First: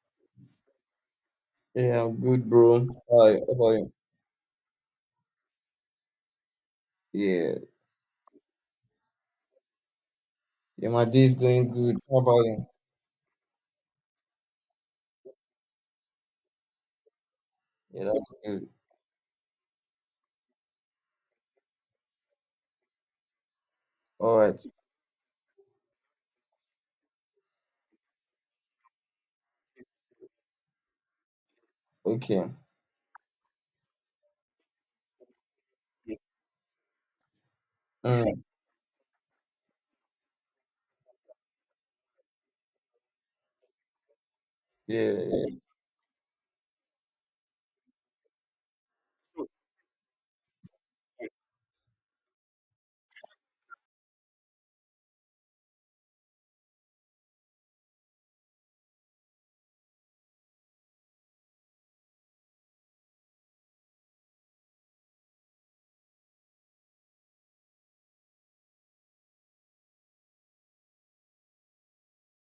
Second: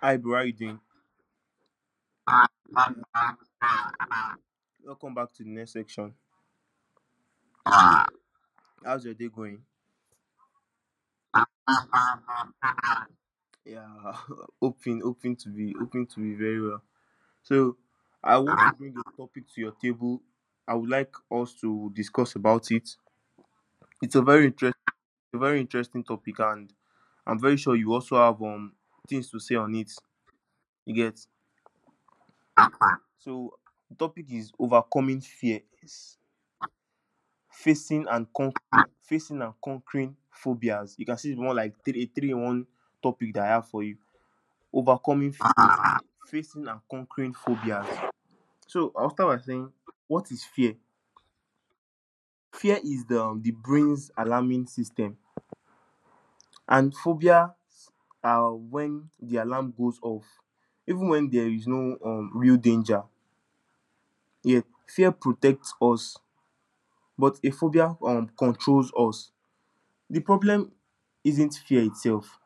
Hi, bro. How you doing? Yeah, I'm good, bro. Hi, how about you? Welcome back to the next section. Yeah, How's your day going? yeah, my day is going good. How about you? Yeah, hoping to be very well. So, Yeah, that's I want good. to bring a topic to your table. I would like us to discuss about it. It's All right, a very interesting topic, and I'm very sure you also have things to say on it. You get? okay. So, the topic is overcoming fears, Mm, facing and conquering phobias. You can see it's more like three in one topic that I have for you: yeah, overcoming yeah, fears, facing and conquering phobias. So I'll start by saying, what is fear? Fear is the brain's alarming system, and phobia are when the alarm goes off even when there is no real danger. Yet fear protects us, but a phobia controls us. The problem isn't fear itself,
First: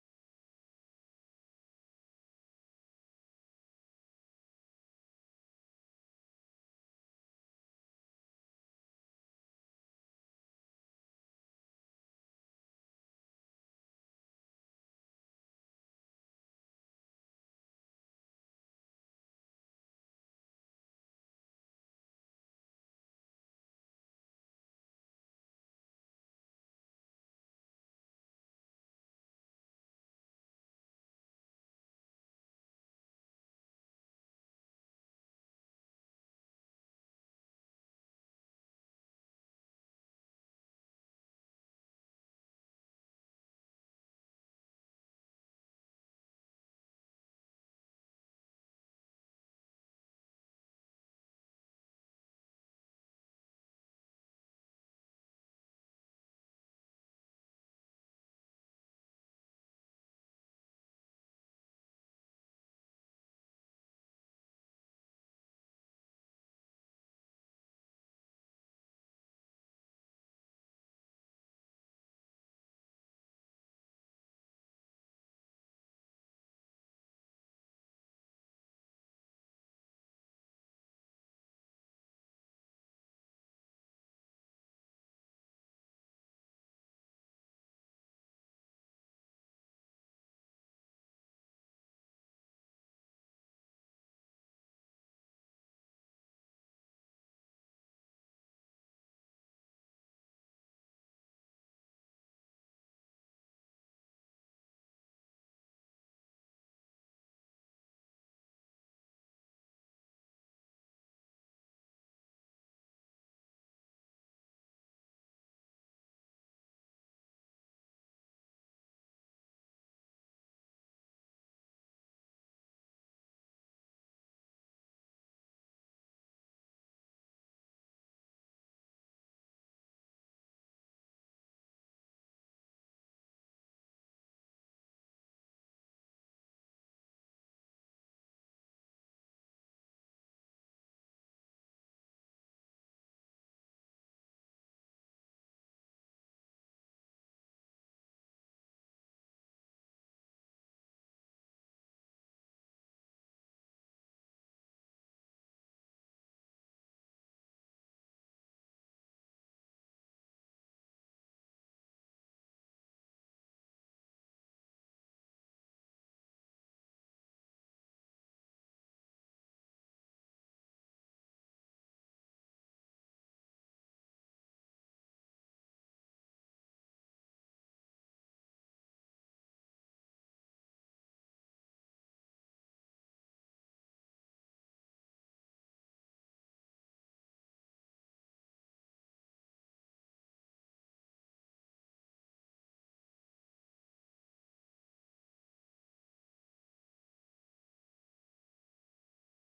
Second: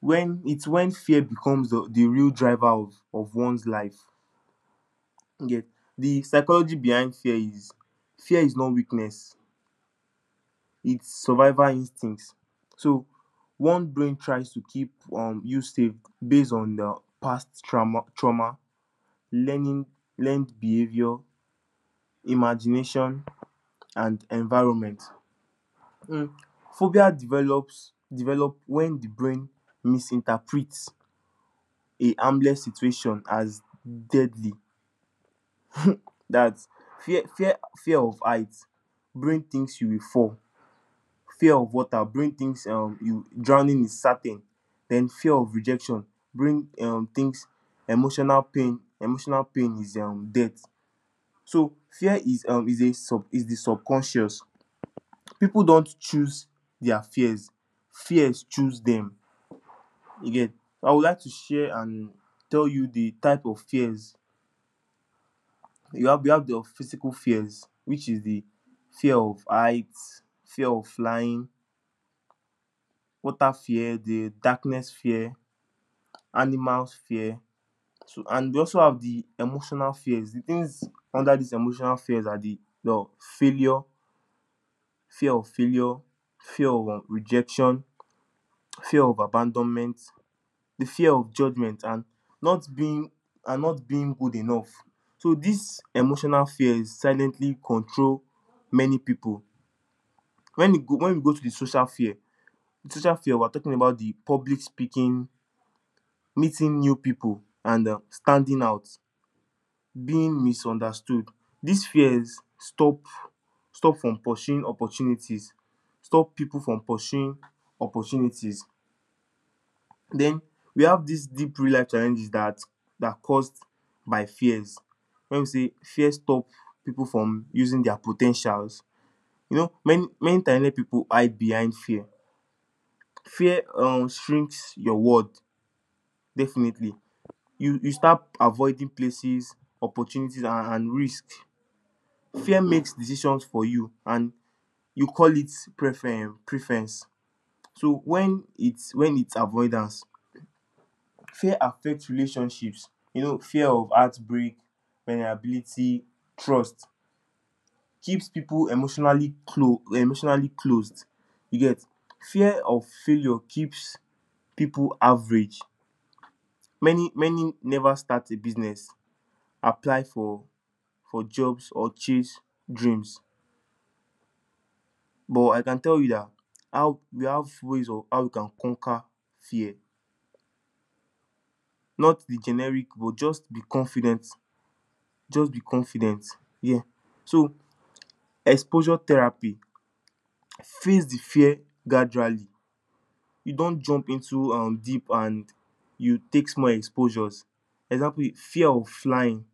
when fear becomes the real driver of one's life. You, the psychology behind fear is, fear is not weakness, it's survival instincts. So one brain tries to keep you safe based on the past trauma, learning learned behavior, imagination and environment. Mm. Phobia develops develop when the brain misinterprets a harmless situation as deadly. That fear fear fear of height, brain thinks you will fall. Fear of water, brain thinks you drowning is certain. Then fear of rejection, brain thinks emotional pain is death. So fear is a sub is the subconscious. People don't choose their fears, fears choose them. Again, I would like to share and tell you the type of fears. You have you have the physical fears, which is the fear of height, fear of flying, water fear, the darkness fear, animals fear. So, and we also have the emotional fears. The things under this emotional fears are the failure fear of failure, fear of rejection, fear of abandonment, the fear of judgement, not being and not being good enough. So this emotional fears silently control many people. When we go to the social fear, the social fear, we're talking about the public speaking, meeting new people, and standing out, being misunderstood. These fears stop from pursuing opportunities, stop people from pursuing opportunities. Then we have these deep real life challenges that caused by fears. When we say fear stop people from using their potentials, you know, many times people hide behind fear. Fear shrinks your world definitely. You start avoiding places, opportunities, and risk. Fear makes decisions for you, and you call it preference. When it's avoidance, fear affect relationships. You know, fear of heartbreak, vulnerability, trust keeps people emotionally closed. You get? Fear of failure keeps people average. Many never start a business, apply for jobs, or chase dreams. But I can tell you that how we have ways of how we can conquer fear. Not the generic, but just be confident, just be confident. Yeah. So, exposure therapy, face the fear gradually. You don't jump into deep, and you take small exposures. Example, fear of flying.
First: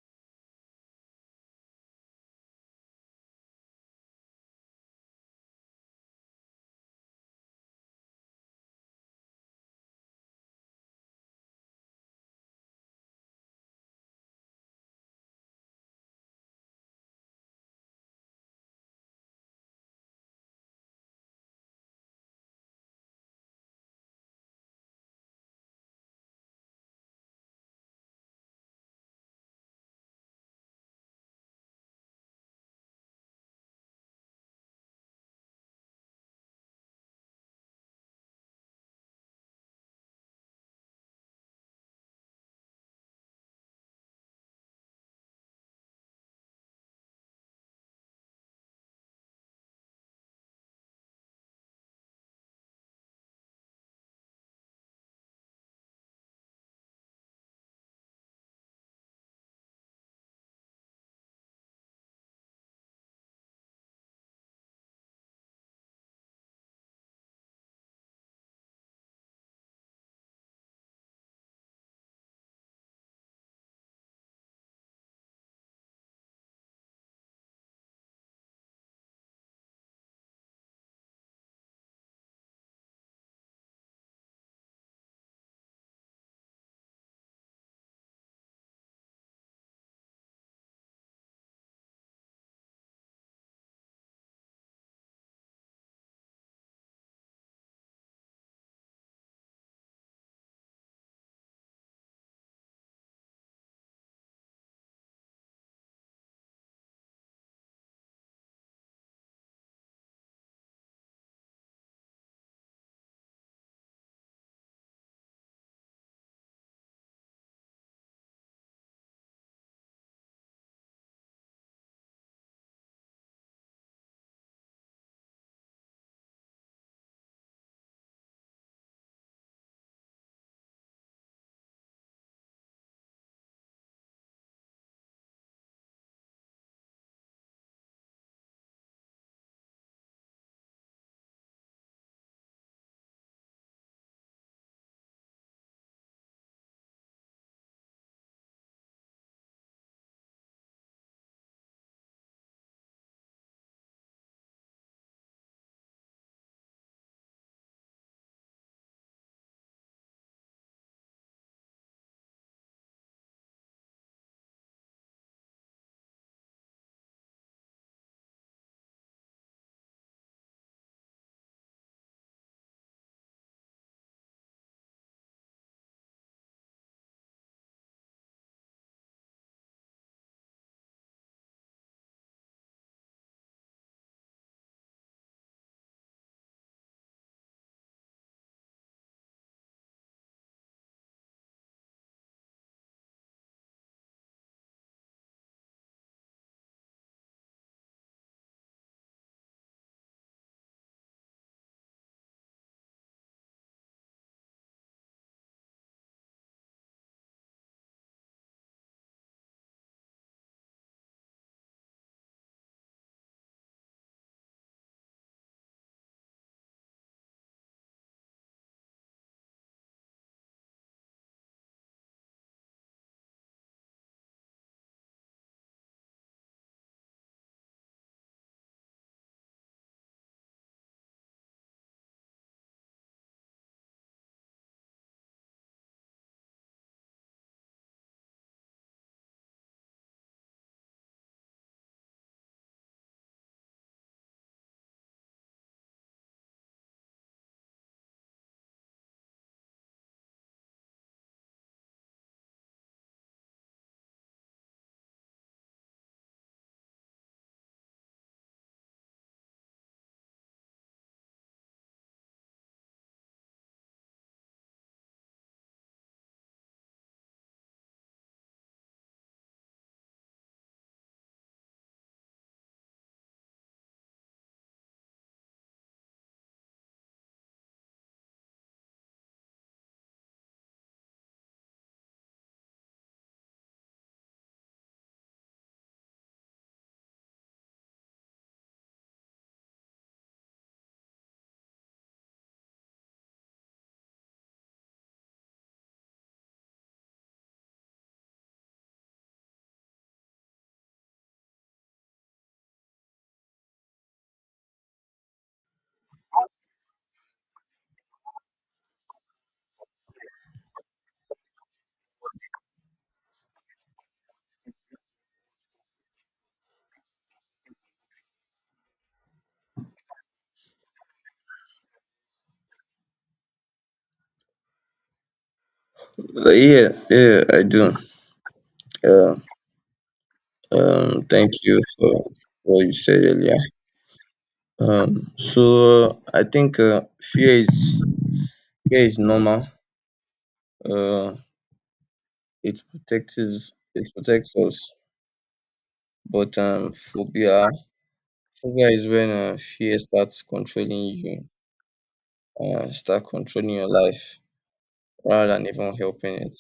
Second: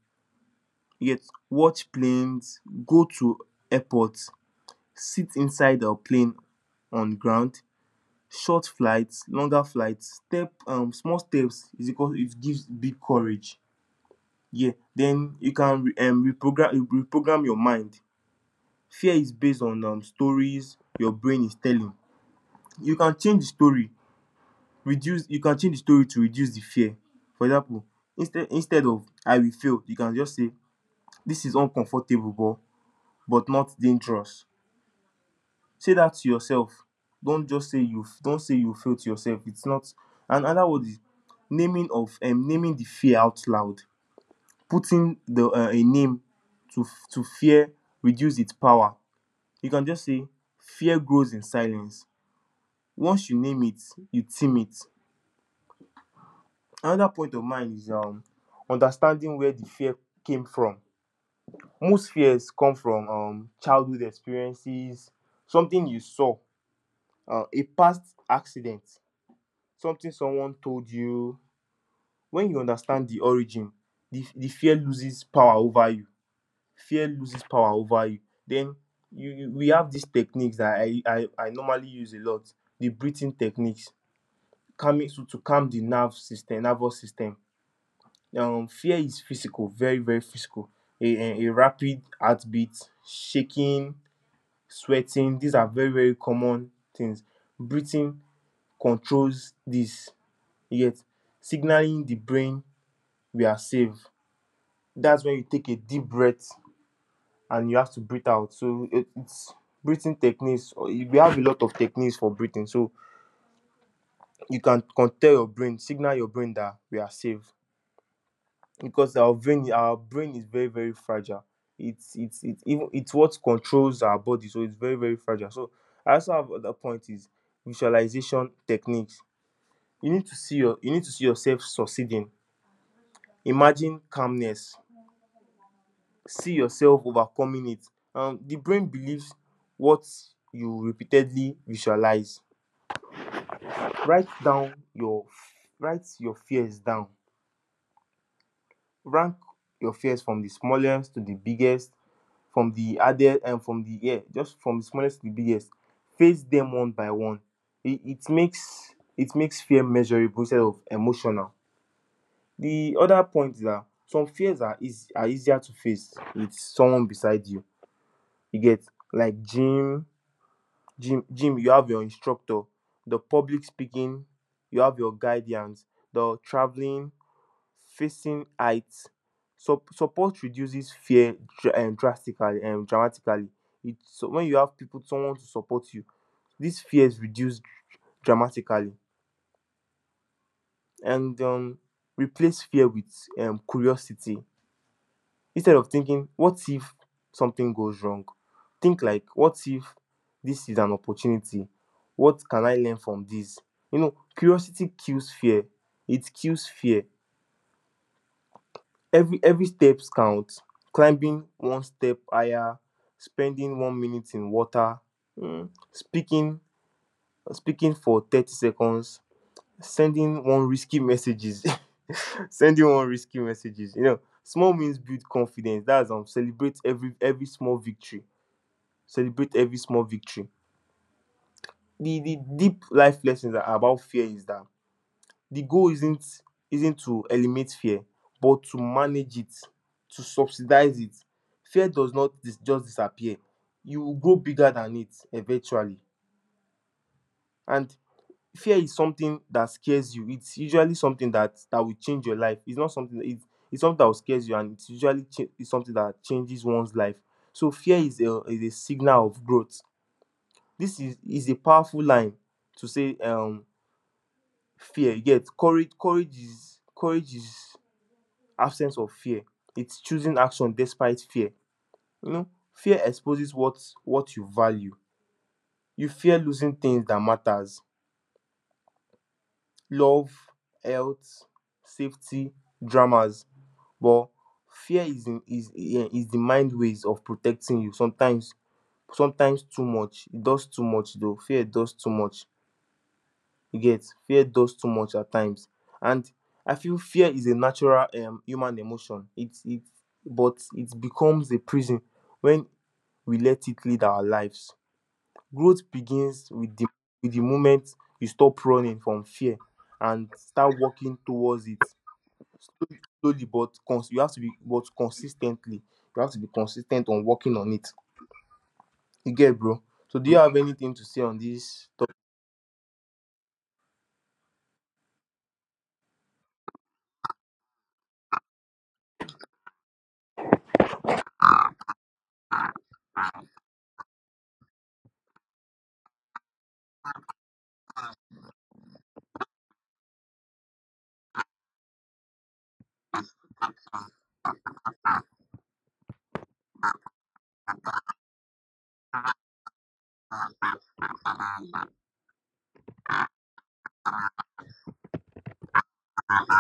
You get, watch planes, go to airports, sit inside plane on ground, short flight, longer flight, step small steps is equal, it gives big courage. Yeah, den you can reprogram your mind. Fear is based on stories your brain is telling. You can change the story, reduce you can change the story to reduce the fear. For example, instead of I will fail, you can just say, dis is uncomfortable but not dangerous. Say that to yourself. Don't just say, you don't say you fail, to yourself. It's not. And another word is naming the fear out loud. Putting the a name to to fear reduce its power. You can just say, fear grows in silence. Once you name it, you tame it. Another point of mine is understanding where the fear came from. Most fears come from childhood experiences, something you saw, a past accident, something someone told you. When you understand the origin, the fear loses power over you, fear loses power over you. Then you, we have these techniques that I normally use a lot: the breathing techniques, calming, so to calm the nerve system nervous system. Fear is physical, very very physical. a, a rapid heartbeat, shaking, sweating, these are very very common things. Breathing controls this, yet signaling the brain we are safe. That's when you take a deep breath and you have to breathe out. So it's breathing techniques. We have a lot of techniques for breathing. So you can tell your brain, signal your brain that we are safe, because our brain is very very fragile. It's what controls our body, so it's very very fragile. So I also have other point is visualization techniques. You need to see your you need to see yourself succeeding. Imagine calmness, see yourself overcoming it. The brain believes what you repeatedly visualize. Write down your, write your fears down. Rank your fears from the smallest to the biggest, from the hardest, and from the, yeah, just from the smallest to the biggest. Face them one by one. It makes fear measurable instead of emotional. The other point is that some fears are eas are easier to face with someone beside you. You get? Like gym. Gym, you have your instructor. The public speaking, you have your guidance. The traveling, facing heights. Support reduces fear drastically and dramatically. It so when you have people, someone to support you, these fears reduce dramatically. And replace fear with curiosity. Instead of thinking what if something goes wrong, think like, what if this is an opportunity? What can I learn from this? You know, curiosity kills fear, it kills fear. Every steps count. Climbing one step higher, spending 1 minute in water, mm, speaking speaking for 30 seconds, sending one risky messages. Sending one risky messages, you know, small wins build confidence. That's celebrate every small victory. Celebrate every small victory. The deep life lessons are about fear is that the goal isn't to eliminate fear, but to manage it, to subsidize it. Fear does not just disappear. You will grow bigger than it eventually. And fear is something that scares you. It's usually something that will change your life. It's not something that it's something that will scares you, and it's usually it's something that changes one's life. So fear is a signal of growth. This is a powerful line to say, fear. You, courage is absence of fear. It's choosing action despite fear. You know, fear exposes what you value. You fear losing things that matters: love, health, safety, dramas. But fear is is, is the mind ways of protecting you. Sometimes, too much. It does too much though. Fear does too much. You get, fear does too much at times. And I feel fear is a natural human emotion. It's it But it becomes a prison when we let it lead our lives. Growth begins with the moment you stop running from fear and start walking towards it slowly but you have to be but consistently. You have to be consistent on working on it. You get, bro? So do you have anything to say on this yeah, yeah, I do. Uh, thank you for what you said earlier. I think fear is normal. Uh, it protects us, but phobia is when fear starts controlling you, start controlling your life rather than even helping it.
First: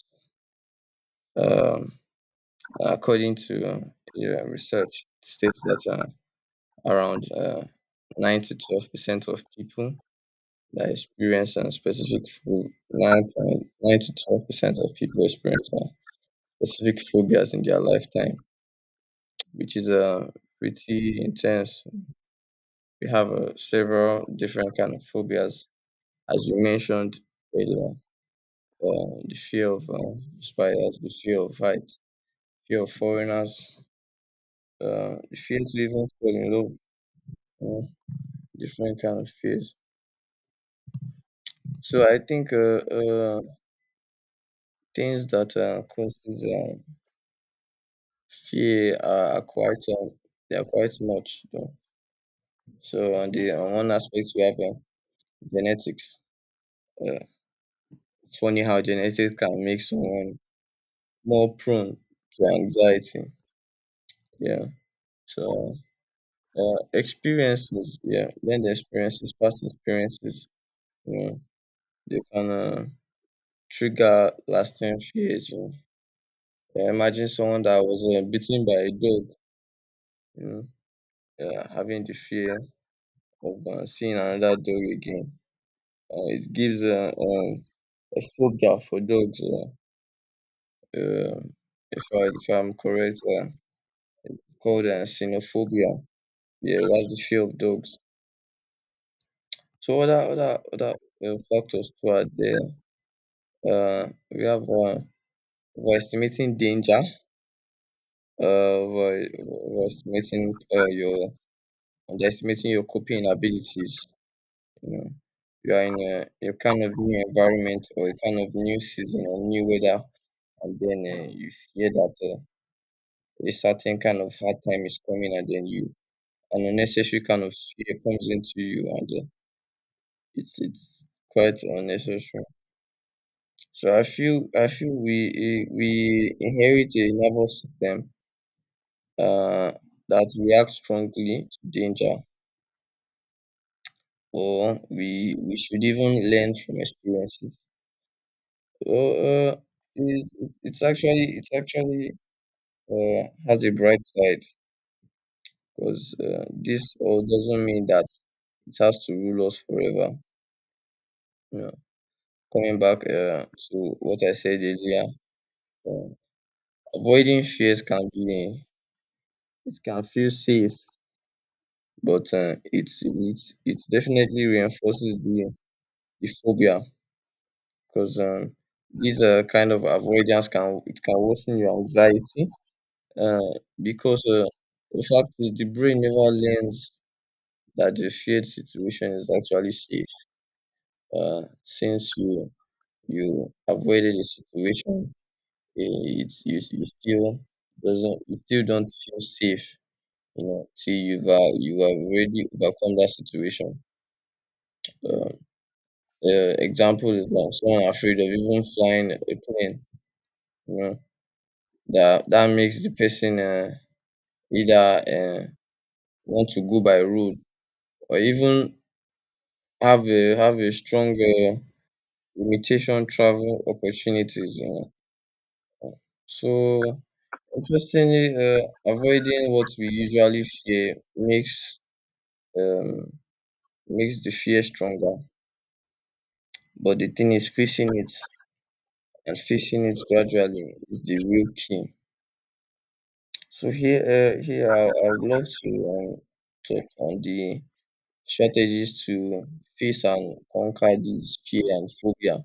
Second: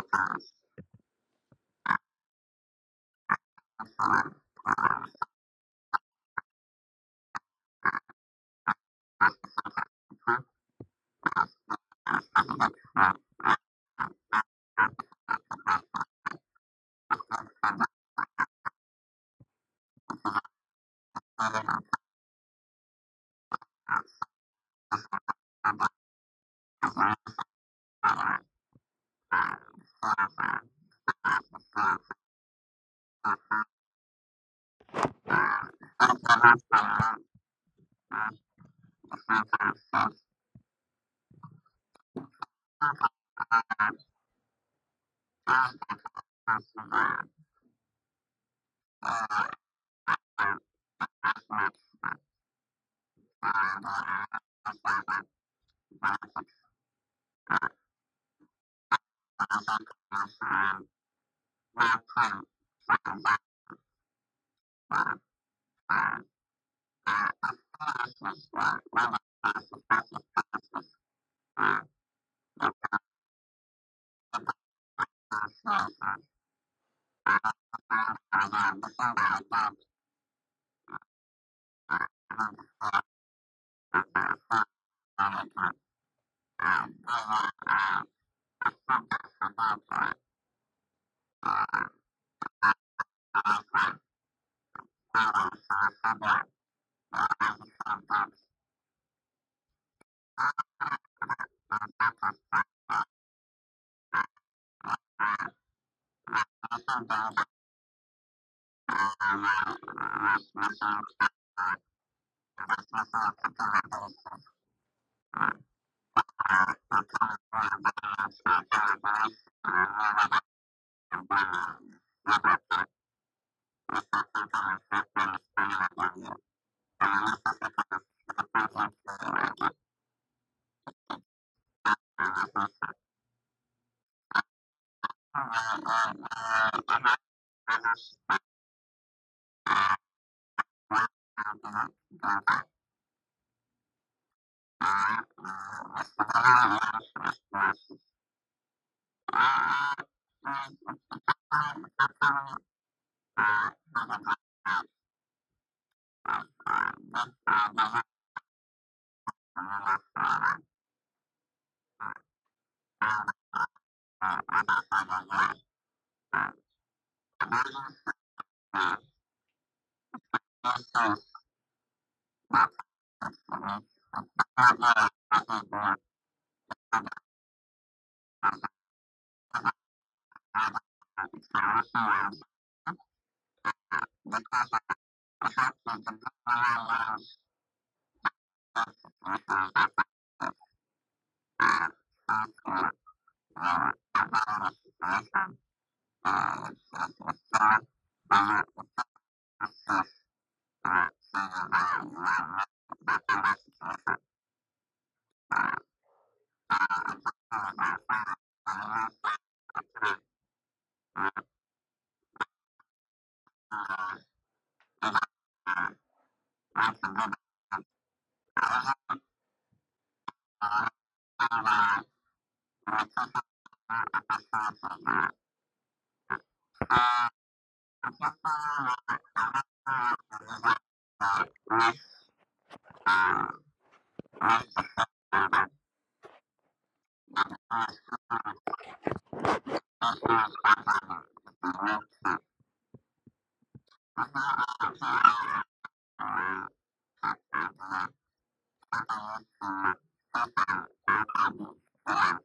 Um, according to yeah, research, it states that around 9 to 12% of people that experience a specific phobia, 9.9 to 12% of people experience specific phobias in their lifetime, which is pretty intense. We have several different kind of phobias, as you mentioned earlier. topic? The fear of spiders, the fear of heights, fear of foreigners, fears Thank we even fall in love, uh, different kind of fears. So I think things that causes fear are quite they are quite much. Though. So on the on one aspect we have genetics. Uh, it's funny how genetics can make someone more prone to anxiety. Yeah. So experiences, yeah, learned experiences, past experiences, you know, they can trigger lasting fears. Yeah, imagine someone that was bitten by a dog, you having the fear of seeing another dog again. It gives a phobia for dogs. Uh, if I'm correct, called xenophobia. Yeah, that's the fear of dogs. So other factors too are there. Uh, we have overestimating danger. you. Over, Thank overestimating your underestimating your coping abilities. You know you are in a kind of new environment, or a kind of new season or new weather, and then you hear that a certain kind of hard time is coming, and then you an unnecessary kind of fear comes into you, and it's quite unnecessary. So I feel we we inherit a nervous system uh, that reacts strongly to danger, or we should even learn from experiences. So, is it- it's actually has a bright side because this all doesn't mean that it has to rule us forever. You know, coming back to what I said earlier, uh, avoiding fears can be, it can feel safe, but it's it's you. it definitely Heeh, reinforces the, heeh, heeh. the phobia because these kind of avoidance can Betul, worsen your heeh. anxiety, because Betul, the fact is the brain never learns heeh. that the feared situation is Betul, actually heeh. safe. uh, Heeh, since you heeh. you avoided the situation, it's you still Betul, doesn't you still heeh. don't feel safe, you know, till you have already overcome that situation. Um, example is that someone afraid of even flying a plane, you know, that makes the person either want to go by road, or even have a strong limitation travel opportunities, know. So, interestingly, avoiding what we usually fear um, makes the fear stronger. But the thing is, facing it, and facing it gradually, is the real Heeh, key. heeh. So here, I would love Thank to talk on the strategies to face and conquer this fear and phobia.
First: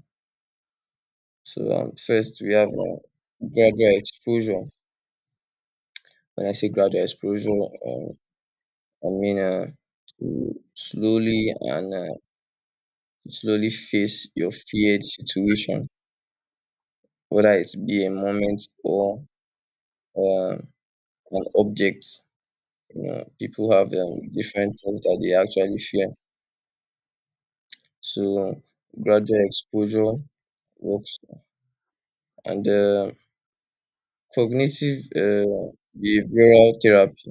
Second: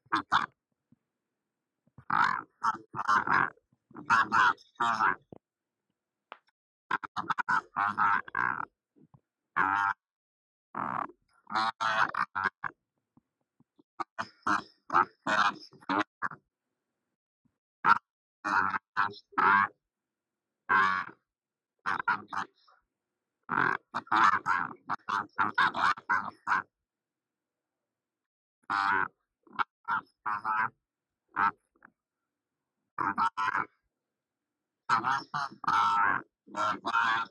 So first, we have gradual exposure. When I say gradual exposure, I mean to slowly face your feared situation, whether it be a moment or um, an object. You know, people have different things that they actually fear. So gradual exposure works, and cognitive behavioral therapy.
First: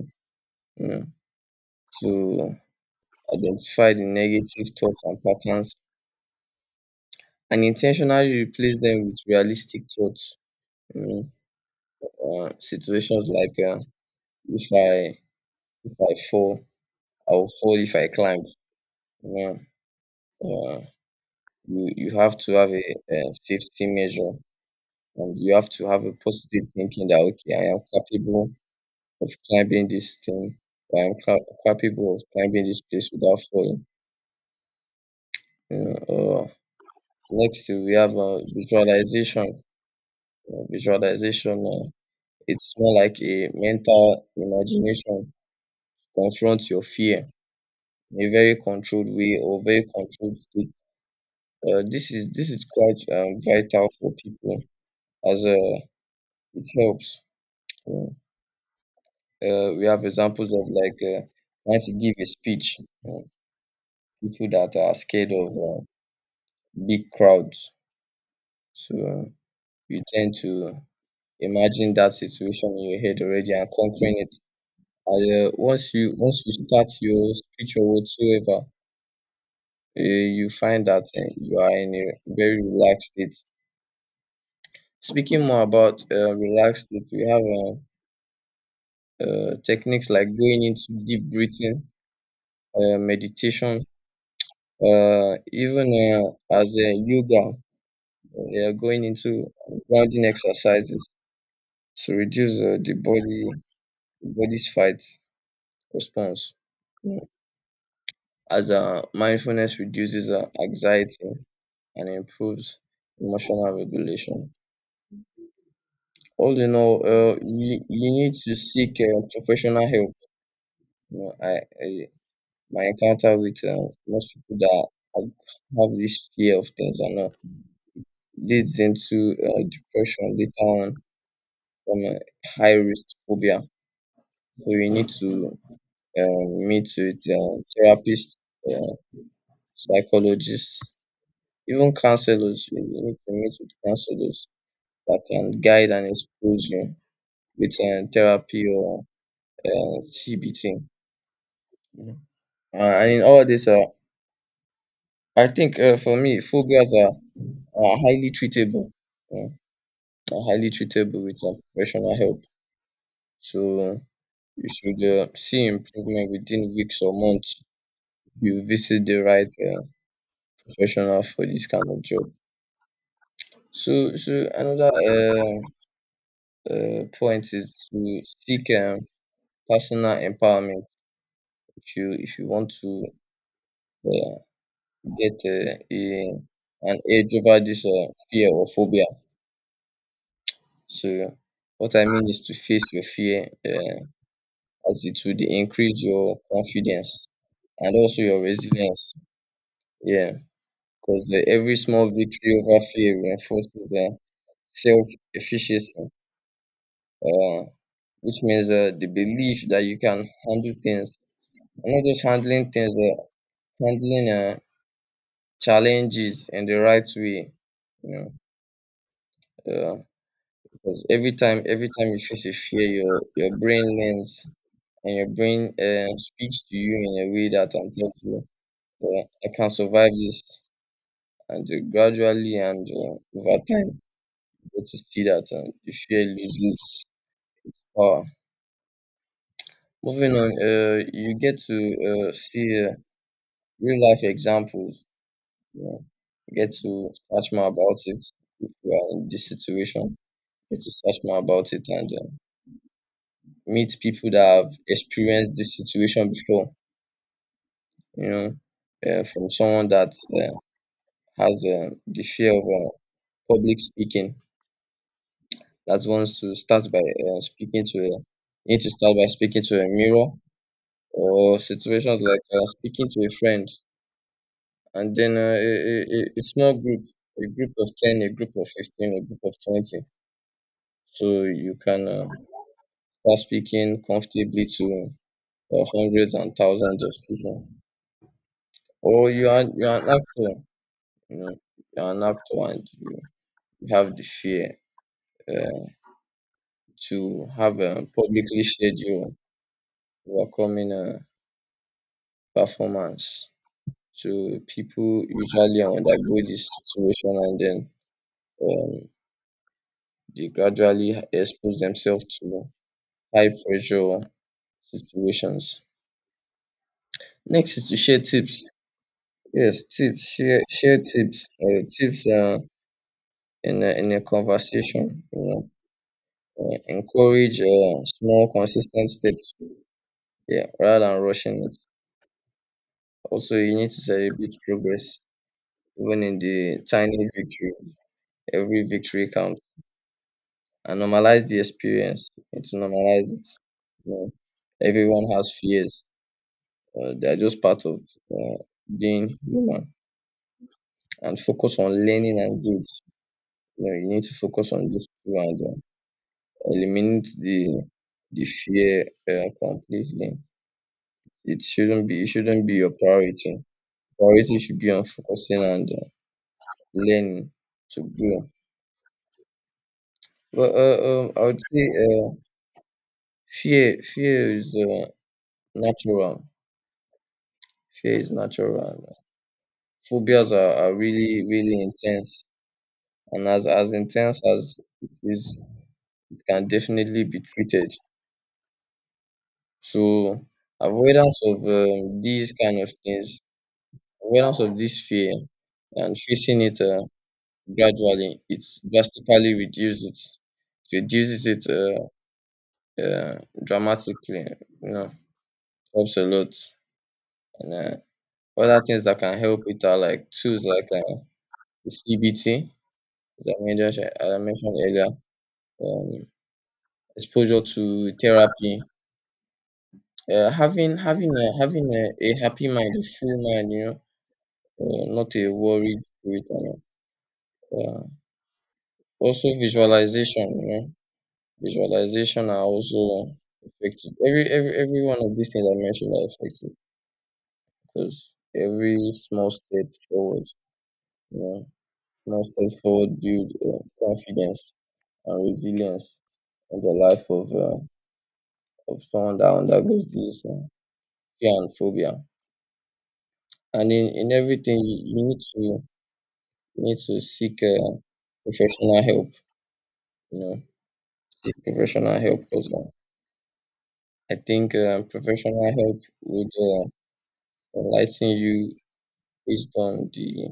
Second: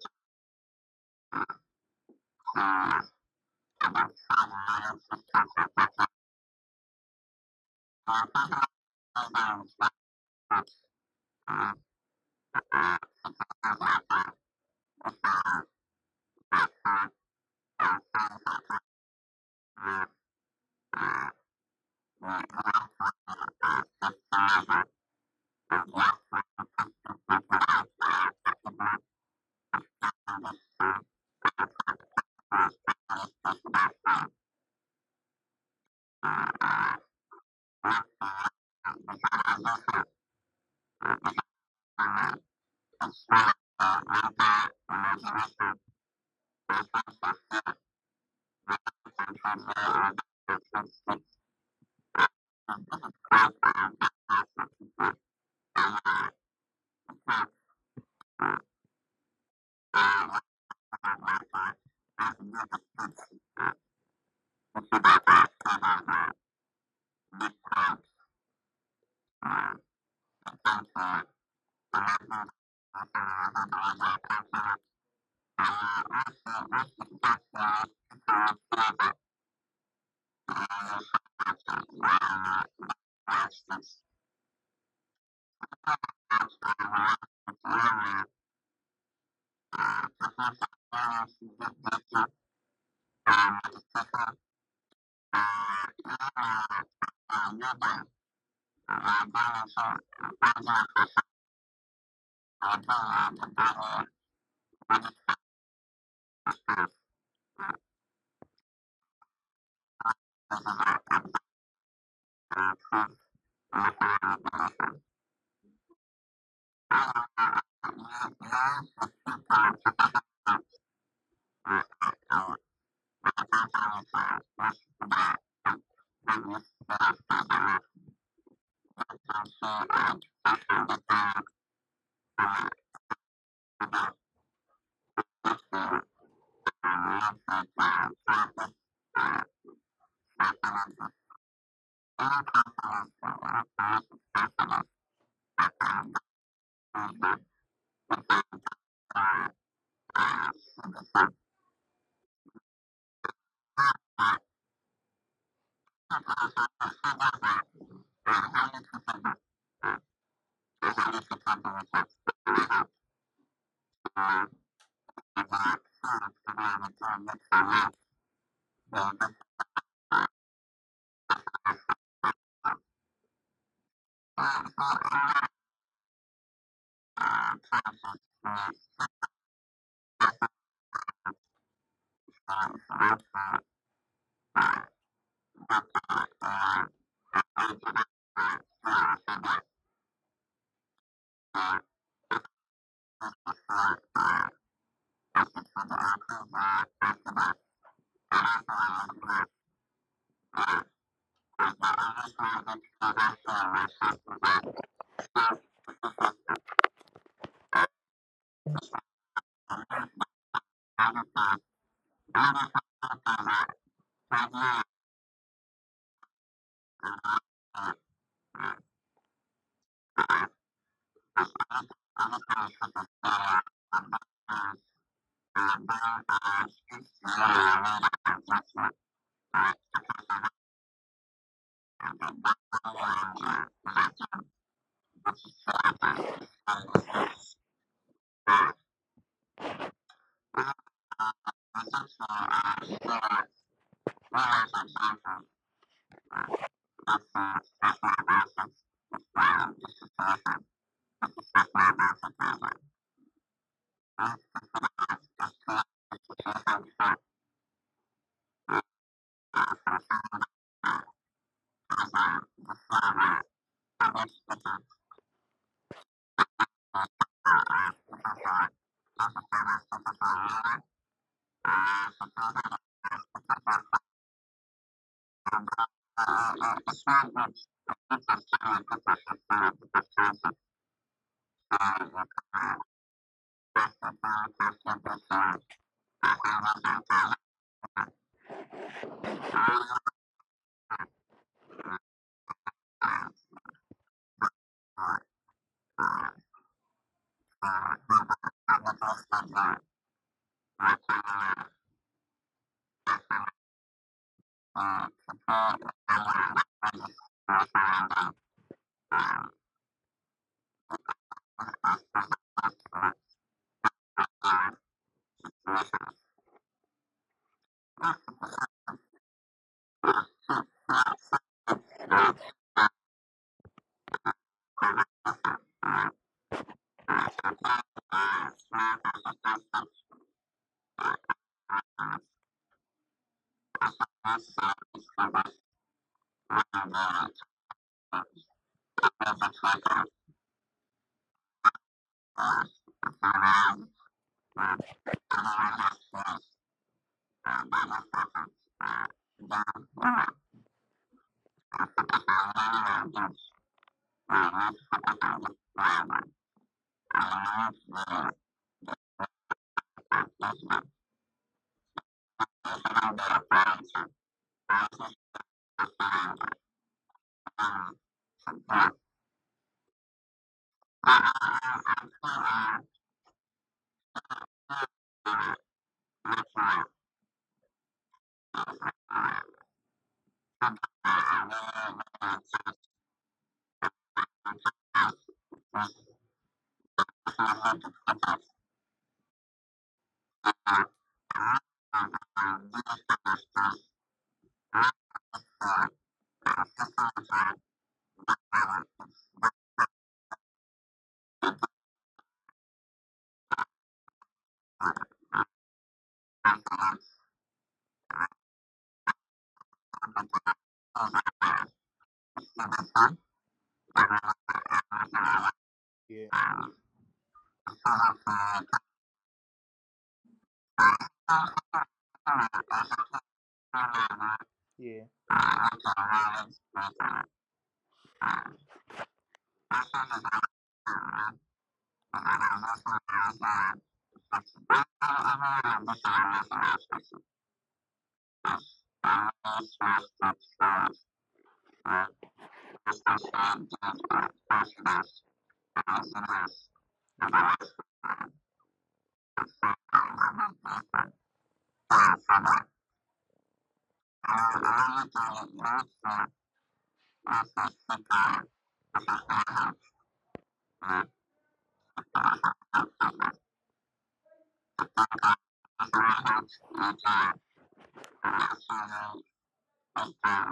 You know, to identify the negative thoughts and patterns and intentionally replace them with realistic thoughts. You know, situations like if I if I fall, I'll fall if I climb. Yeah, yeah. You have to have a safety measure, and you have to you. have a positive thinking that, okay, I am capable of climbing this thing. I am capable of climbing this place without falling. You know, next we have visualization. Visualization. It's more like a mental imagination. Confront your fear in a very controlled way, or very controlled state. This is quite vital for people, as it helps. You we have examples of, like, once to give a speech, you people that are scared of big crowds. So you tend to Thank imagine that situation in your head already and conquering it. And once you start your speech or whatsoever, you find that you are in a very relaxed state. Speaking more about relaxed state, we have techniques like going into deep breathing, meditation, even as a yoga, going into grounding exercises to reduce the body's fight response. you. Thank Yeah. As mindfulness reduces anxiety and improves emotional regulation. All in all, you need to seek professional help. You know, I my encounter with most people that have have this fear of things or not, leads into depression later on from a high risk phobia. So you need to meet with therapists, uh, psychologists, even counselors. You need to meet with counselors that can guide and expose you with therapy or CBT. You know? And in all this, I think for me, phobias are highly treatable. Are highly treatable with professional help. So you should see improvement within weeks or months if you visit the right professional for this kind of job. So, another point is to seek personal empowerment. If you want to uh, you. get a an edge over this fear or phobia, so what I mean is to face your fear, as it would increase your confidence, and also your resilience. Yeah, because every small victory over fear reinforces self efficacy, uh, which means the belief that you can handle things, and not just handling things, handling challenges in the right way. You know, because every time you face a fear, your brain learns, and your brain speaks to you in a way that tells you, I can survive this, and gradually and over time. But to see that the fear loses power. Moving on, you get to see real life examples. You know, you get to search more about it if you are in this situation. You get to search more about it, and meet people that have experienced this situation before. You know, from someone that has Thank the you. fear of Thank public speaking, that wants to start by need to start by speaking to a mirror, or situations like speaking to a friend, and then a small group, a group of 10, a group of 15, a group of 20, so you can start speaking comfortably to hundreds and thousands of people. Or you are an actor. You know, you're an actor and you have the fear, uh, to have publicly shared your coming performance. So people usually undergo this situation, and then um. they gradually expose themselves to high pressure situations. Next is to share tips. Yes, tips, share tips, tips in a conversation. You know, encourage small consistent steps. Yeah, rather than rushing it. Also, you need to celebrate progress, even in the tiny victory. Every victory counts, and normalize the experience. You need you. to normalize it. You know, everyone has fears. They are just part of uh, being human, and focus on learning and growth. You know, you need to focus on those two and eliminate the fear completely. It shouldn't be your priority. Priority should be on focusing and learning to grow. But I would say fear is natural. Fear is natural. Phobias are really really intense, and as intense as it is, it can definitely be treated. So avoidance of these kind of things, avoidance of this fear, and facing it gradually, it's drastically reduces it. It reduces it uh, dramatically. You know, helps a lot. And other things that can help it are, like, tools like CBT, as I mentioned, earlier. Um, exposure to therapy, having a Yeah. happy mind, a full mind, you know. Yeah. Yeah, not a worried spirit and all. Yeah. Also visualization, you know. Visualization are also effective. Every one of these things I mentioned are effective, because every small step forward, you know, small step forward builds confidence and resilience in the life of of someone that undergoes this fear and phobia. And in everything you need to seek professional help, you know, seek professional help, because I think professional help would enlighten you, based on the,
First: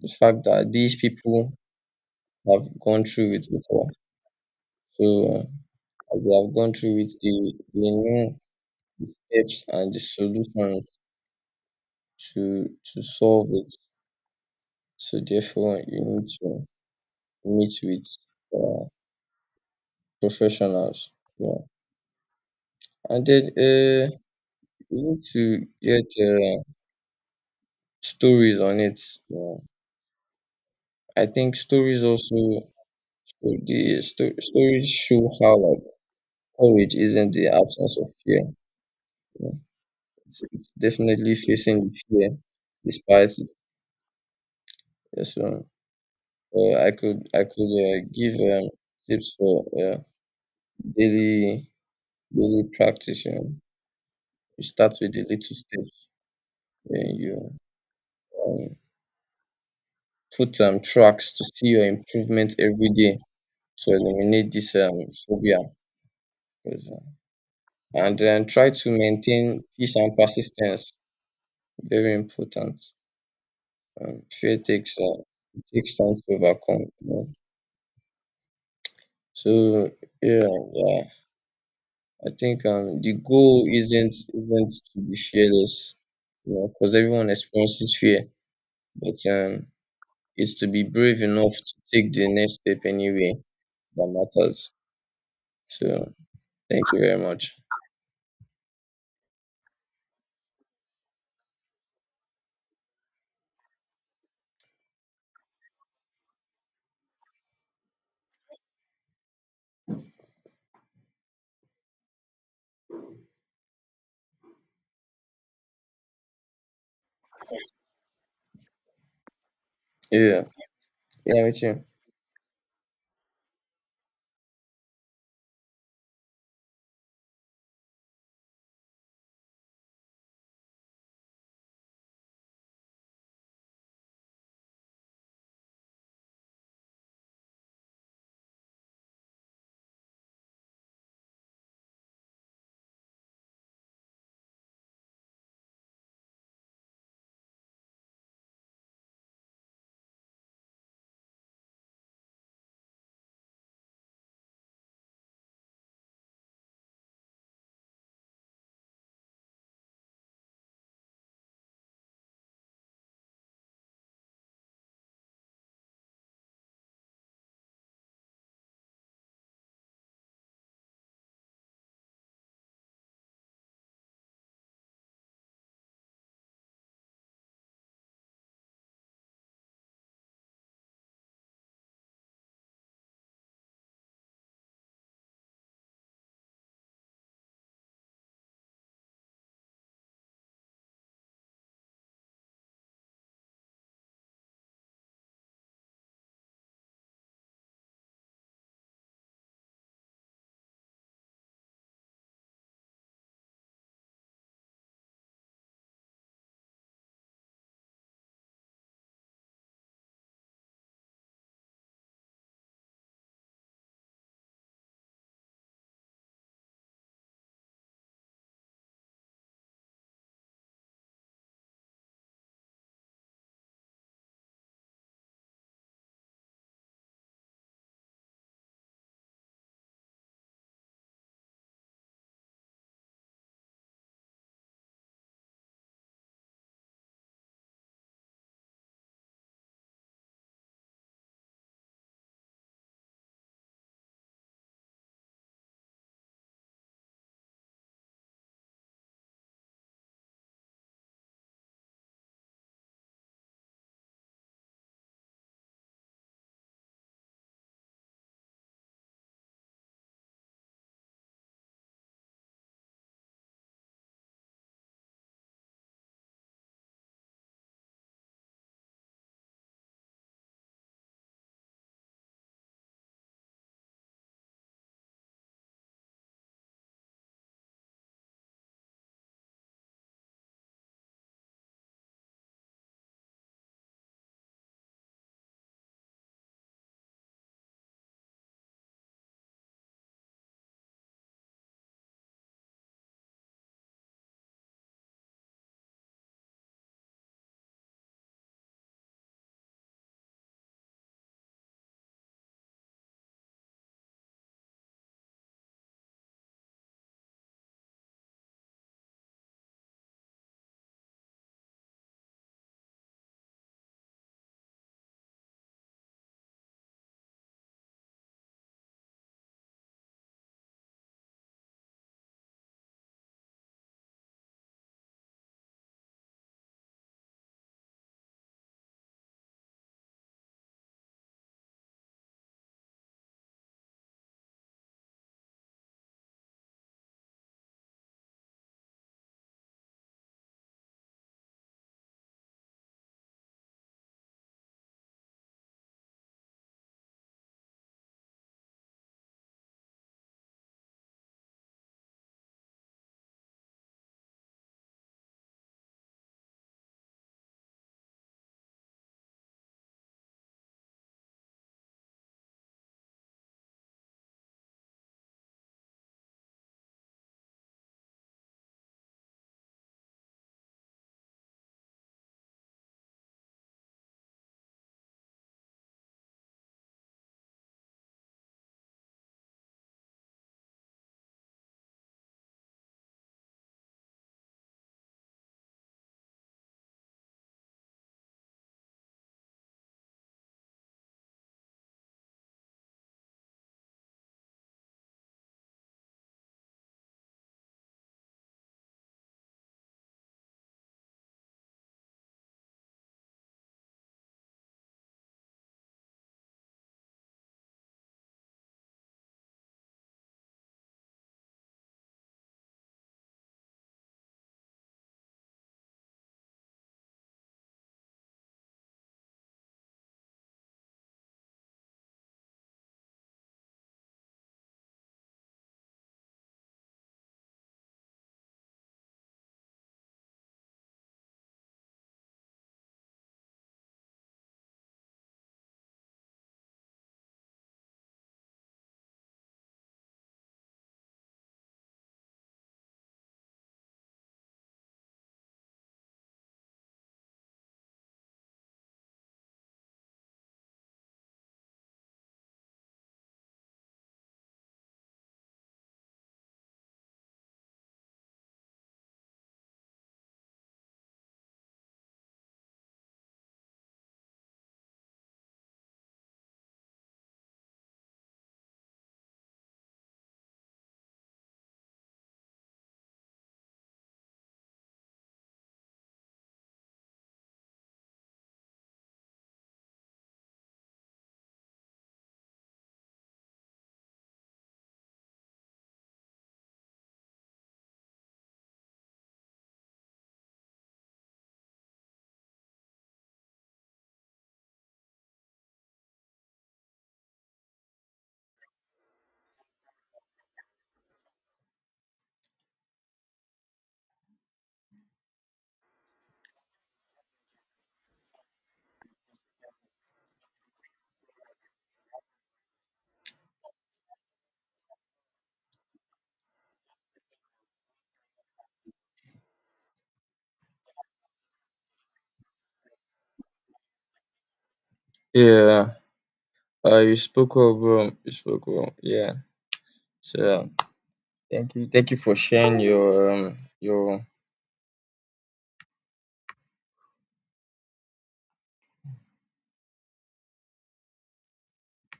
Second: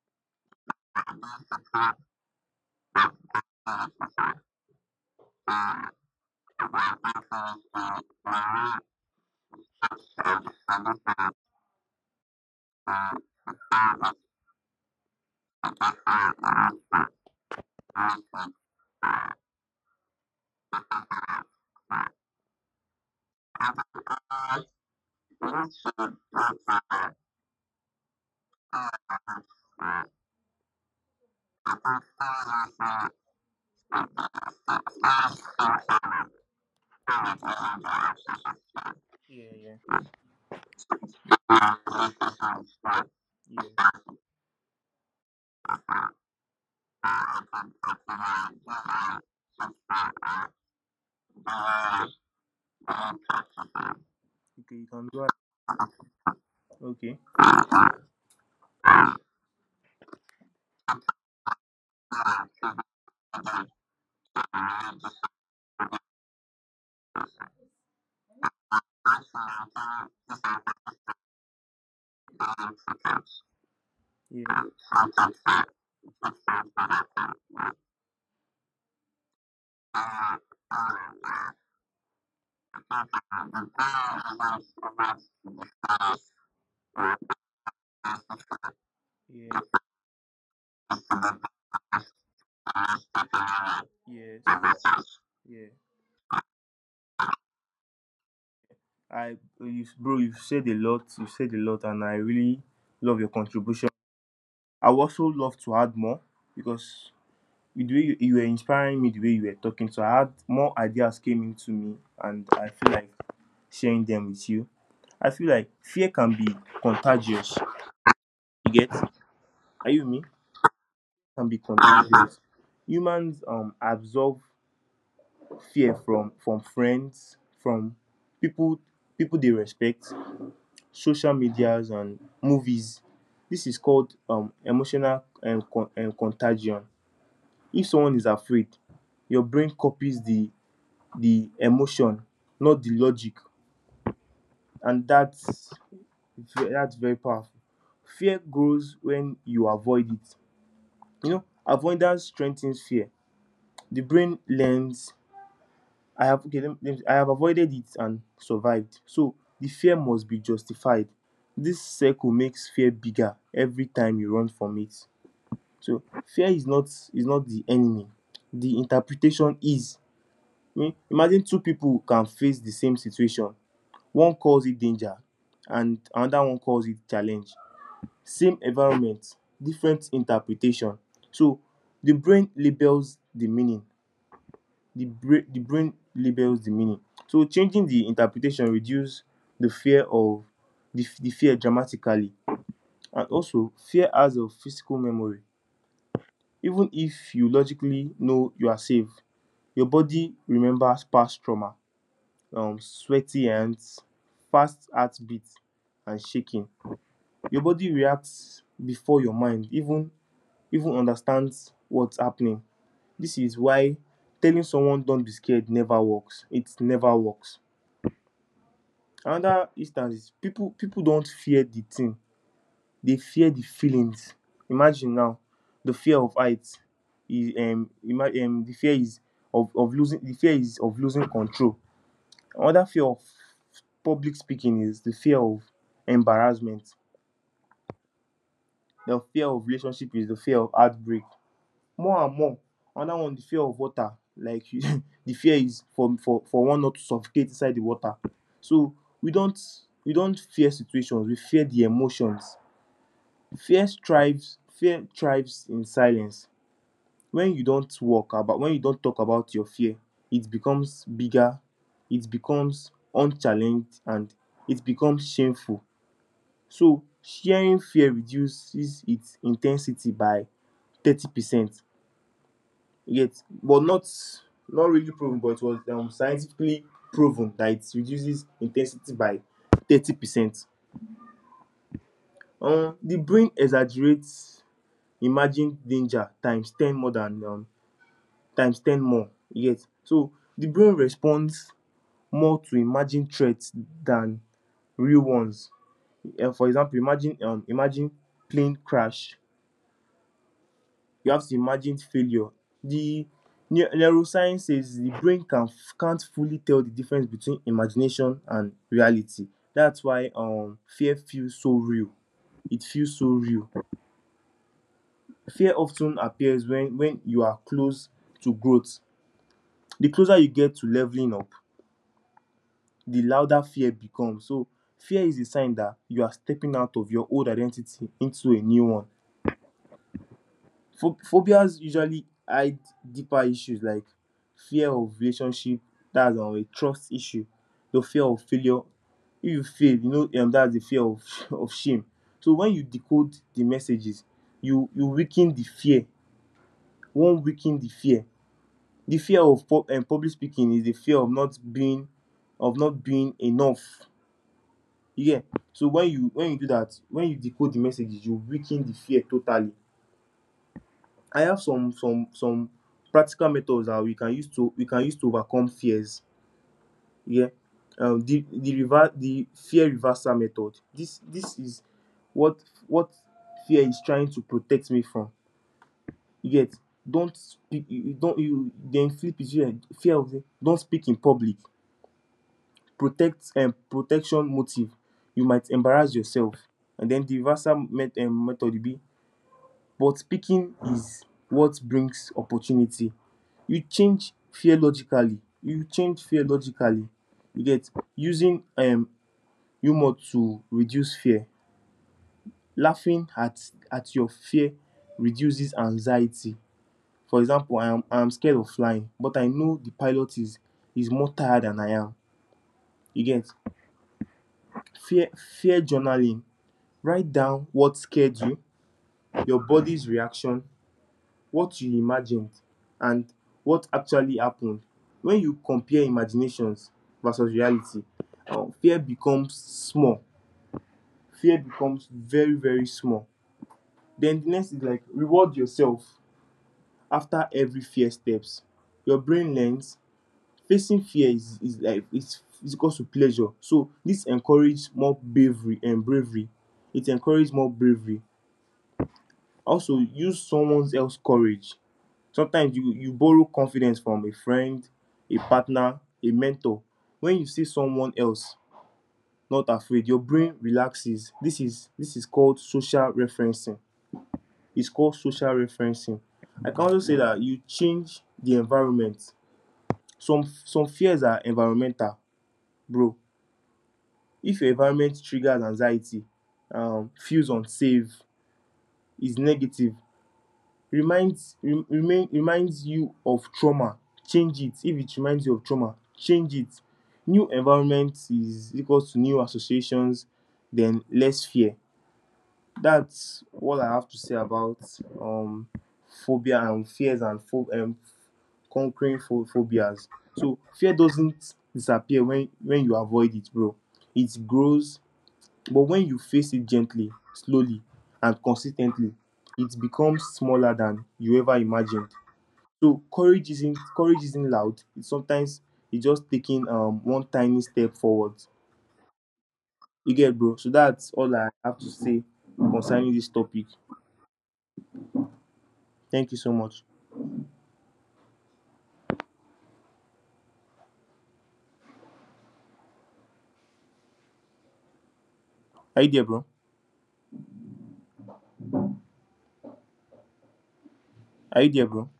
the fact that these people have gone through it before. So, as they have gone through it, they know the steps and the solutions to to solve it. So, therefore, you need to meet with uh, professionals. Yeah. And then you need to get stories on it. Yeah. I think stories also. So the stories show how, like, courage isn't the absence of fear. You Iya, know. iya. It's definitely facing the fear despite it. Yeah. So I could give tips for daily daily practice. You, know. You Oke, start tahun with the dua. little steps. Then Oke. you um, put tracks to see your improvement every day, to eliminate this phobia. 'Cause, uh, And then try to maintain peace and persistence. Very important. Um, Iya. fear takes, Iya. it takes time to overcome. You know? So yeah, yeah, I think the goal isn't to be fearless, you know, because everyone experiences fear, but Iya. it's to be brave enough to take the next step anyway that Yes. matters. Yeah, So thank you very much. I, you, bro, you've said a lot. You said a lot, and I really love your contribution. I would also love to add more, because with the way you, you were inspiring me, the way you were talking, so I had more ideas came into me, and I feel like sharing them with you. I feel like fear can be contagious. You get? Are you with me? Yeah, yeah, Can me be too. contagious. Humans absorb fear from friends, from people people they respect, social medias and movies. This is called emotional and contagion. If someone is afraid, your brain copies the emotion, not the logic, and that's that's very powerful. Fear grows when you avoid it. You know, avoidance strengthens fear. The brain learns, I have, okay, I have avoided it and survived. So the fear must be justified. This circle makes fear bigger every time you run from it. So fear is not the enemy. The interpretation is. I mean, imagine two people can face the same situation. One calls it danger and another one calls it challenge. Same environment, different interpretation. So the brain labels the meaning the brain labels the meaning, so changing the interpretation reduces the fear of the fear dramatically. And also, fear has a physical memory. Even if you logically know you are safe, your body remembers past trauma, sweaty hands, fast heartbeat and shaking. Your body reacts before your mind even understands what's happening. This is why telling someone don't be scared never works, it never works. Another instance is people don't fear the thing, they fear the feelings. Imagine now the fear of heights. The fear is of losing, the fear is of losing control. Another fear of public speaking is the fear of embarrassment. The fear of relationship is the fear of heartbreak, more and more. Another one, the fear of water. Like the fear is for one not to suffocate inside the water. So we don't we don't fear situations, we fear the emotions. Fear thrives in silence. When you don't talk about your fear, it becomes bigger, it becomes unchallenged and it becomes shameful. So sharing fear reduces its intensity by 30%. Yet, but not, not really proven, but it was scientifically proven that it reduces intensity by 30%. The brain exaggerates imagined danger 10 times more than 10 times more. Yes, so the brain responds more to imagined threats than real ones. For example, imagine plane crash, you have to imagine failure. The neuroscience says the brain can't fully tell the difference between imagination and reality. That's why fear feels so real. It feels so real. Fear often appears when you are close to growth. The closer you get to leveling up, the louder fear becomes. So fear is a sign that you are stepping out of your old identity into a new one. Phobias usually hide deeper issues, like fear of relationship, dats a trust issue, your fear of failure, if you fail, you know, dats de fear of of shame. So wen you decode de messages, you weaken de fear, wan weaken de fear. De fear of public speaking is de fear of not being enough, you get. So wen you decode de messages, you weaken de fear totally. I have some practical methods that we can use to overcome fears, yeah. The fear reversal method, this is what what fear is trying to protect me from, you get. Don't speak you you don't you Then flip it. You fear of say don't speak in public, protect, and protection motive, you might embarrass yourself. And then the reversal method will be, but picking is what brings opportunity. You change fear logically, you change fear logically, you get. Using humour to reduce fear. Laughing at your fear reduces anxiety. For example, I am scared of flying, but I know the pilot is more tired than I am, you get. Fear fear journaling, write down what scared you, your body's reaction, what you imagined and what actually happened. When you compare imaginations versus reality, fear becomes small, fear becomes very very small. Then the next is like reward yourself after every fear steps. Your brain learns facing fear is like it's equals to pleasure, so this encourages more bravery and bravery, it encourages more bravery. Also use someone else courage. Sometimes you borrow confidence from a friend, a partner, a mentor. When you see someone else not afraid, your brain relaxes. This is called social referencing. It's called social referencing. I can also say that you change the environment. Some fears are environmental, bro. If your environment triggers anxiety, feels unsafe, is negative, reminds re- remain reminds you of trauma, change it. If it reminds you of trauma, change it. New environment is equals to new associations, then less fear. That's what I have to say about um phobia and fears, and conquering phobias. So fear doesn't disappear when you avoid it, bro, it grows. But when you face it gently, slowly and consistently, it becomes smaller than you ever imagined. So courage isn't loud. It's sometimes it's just taking one tiny step forward. You get, bro. So that's all I have to say concerning this topic. Thank Yeah, you so much. You spoke well, bro. You spoke well. Yeah. So thank you for sharing your Are you there, bro? Are you there, bro?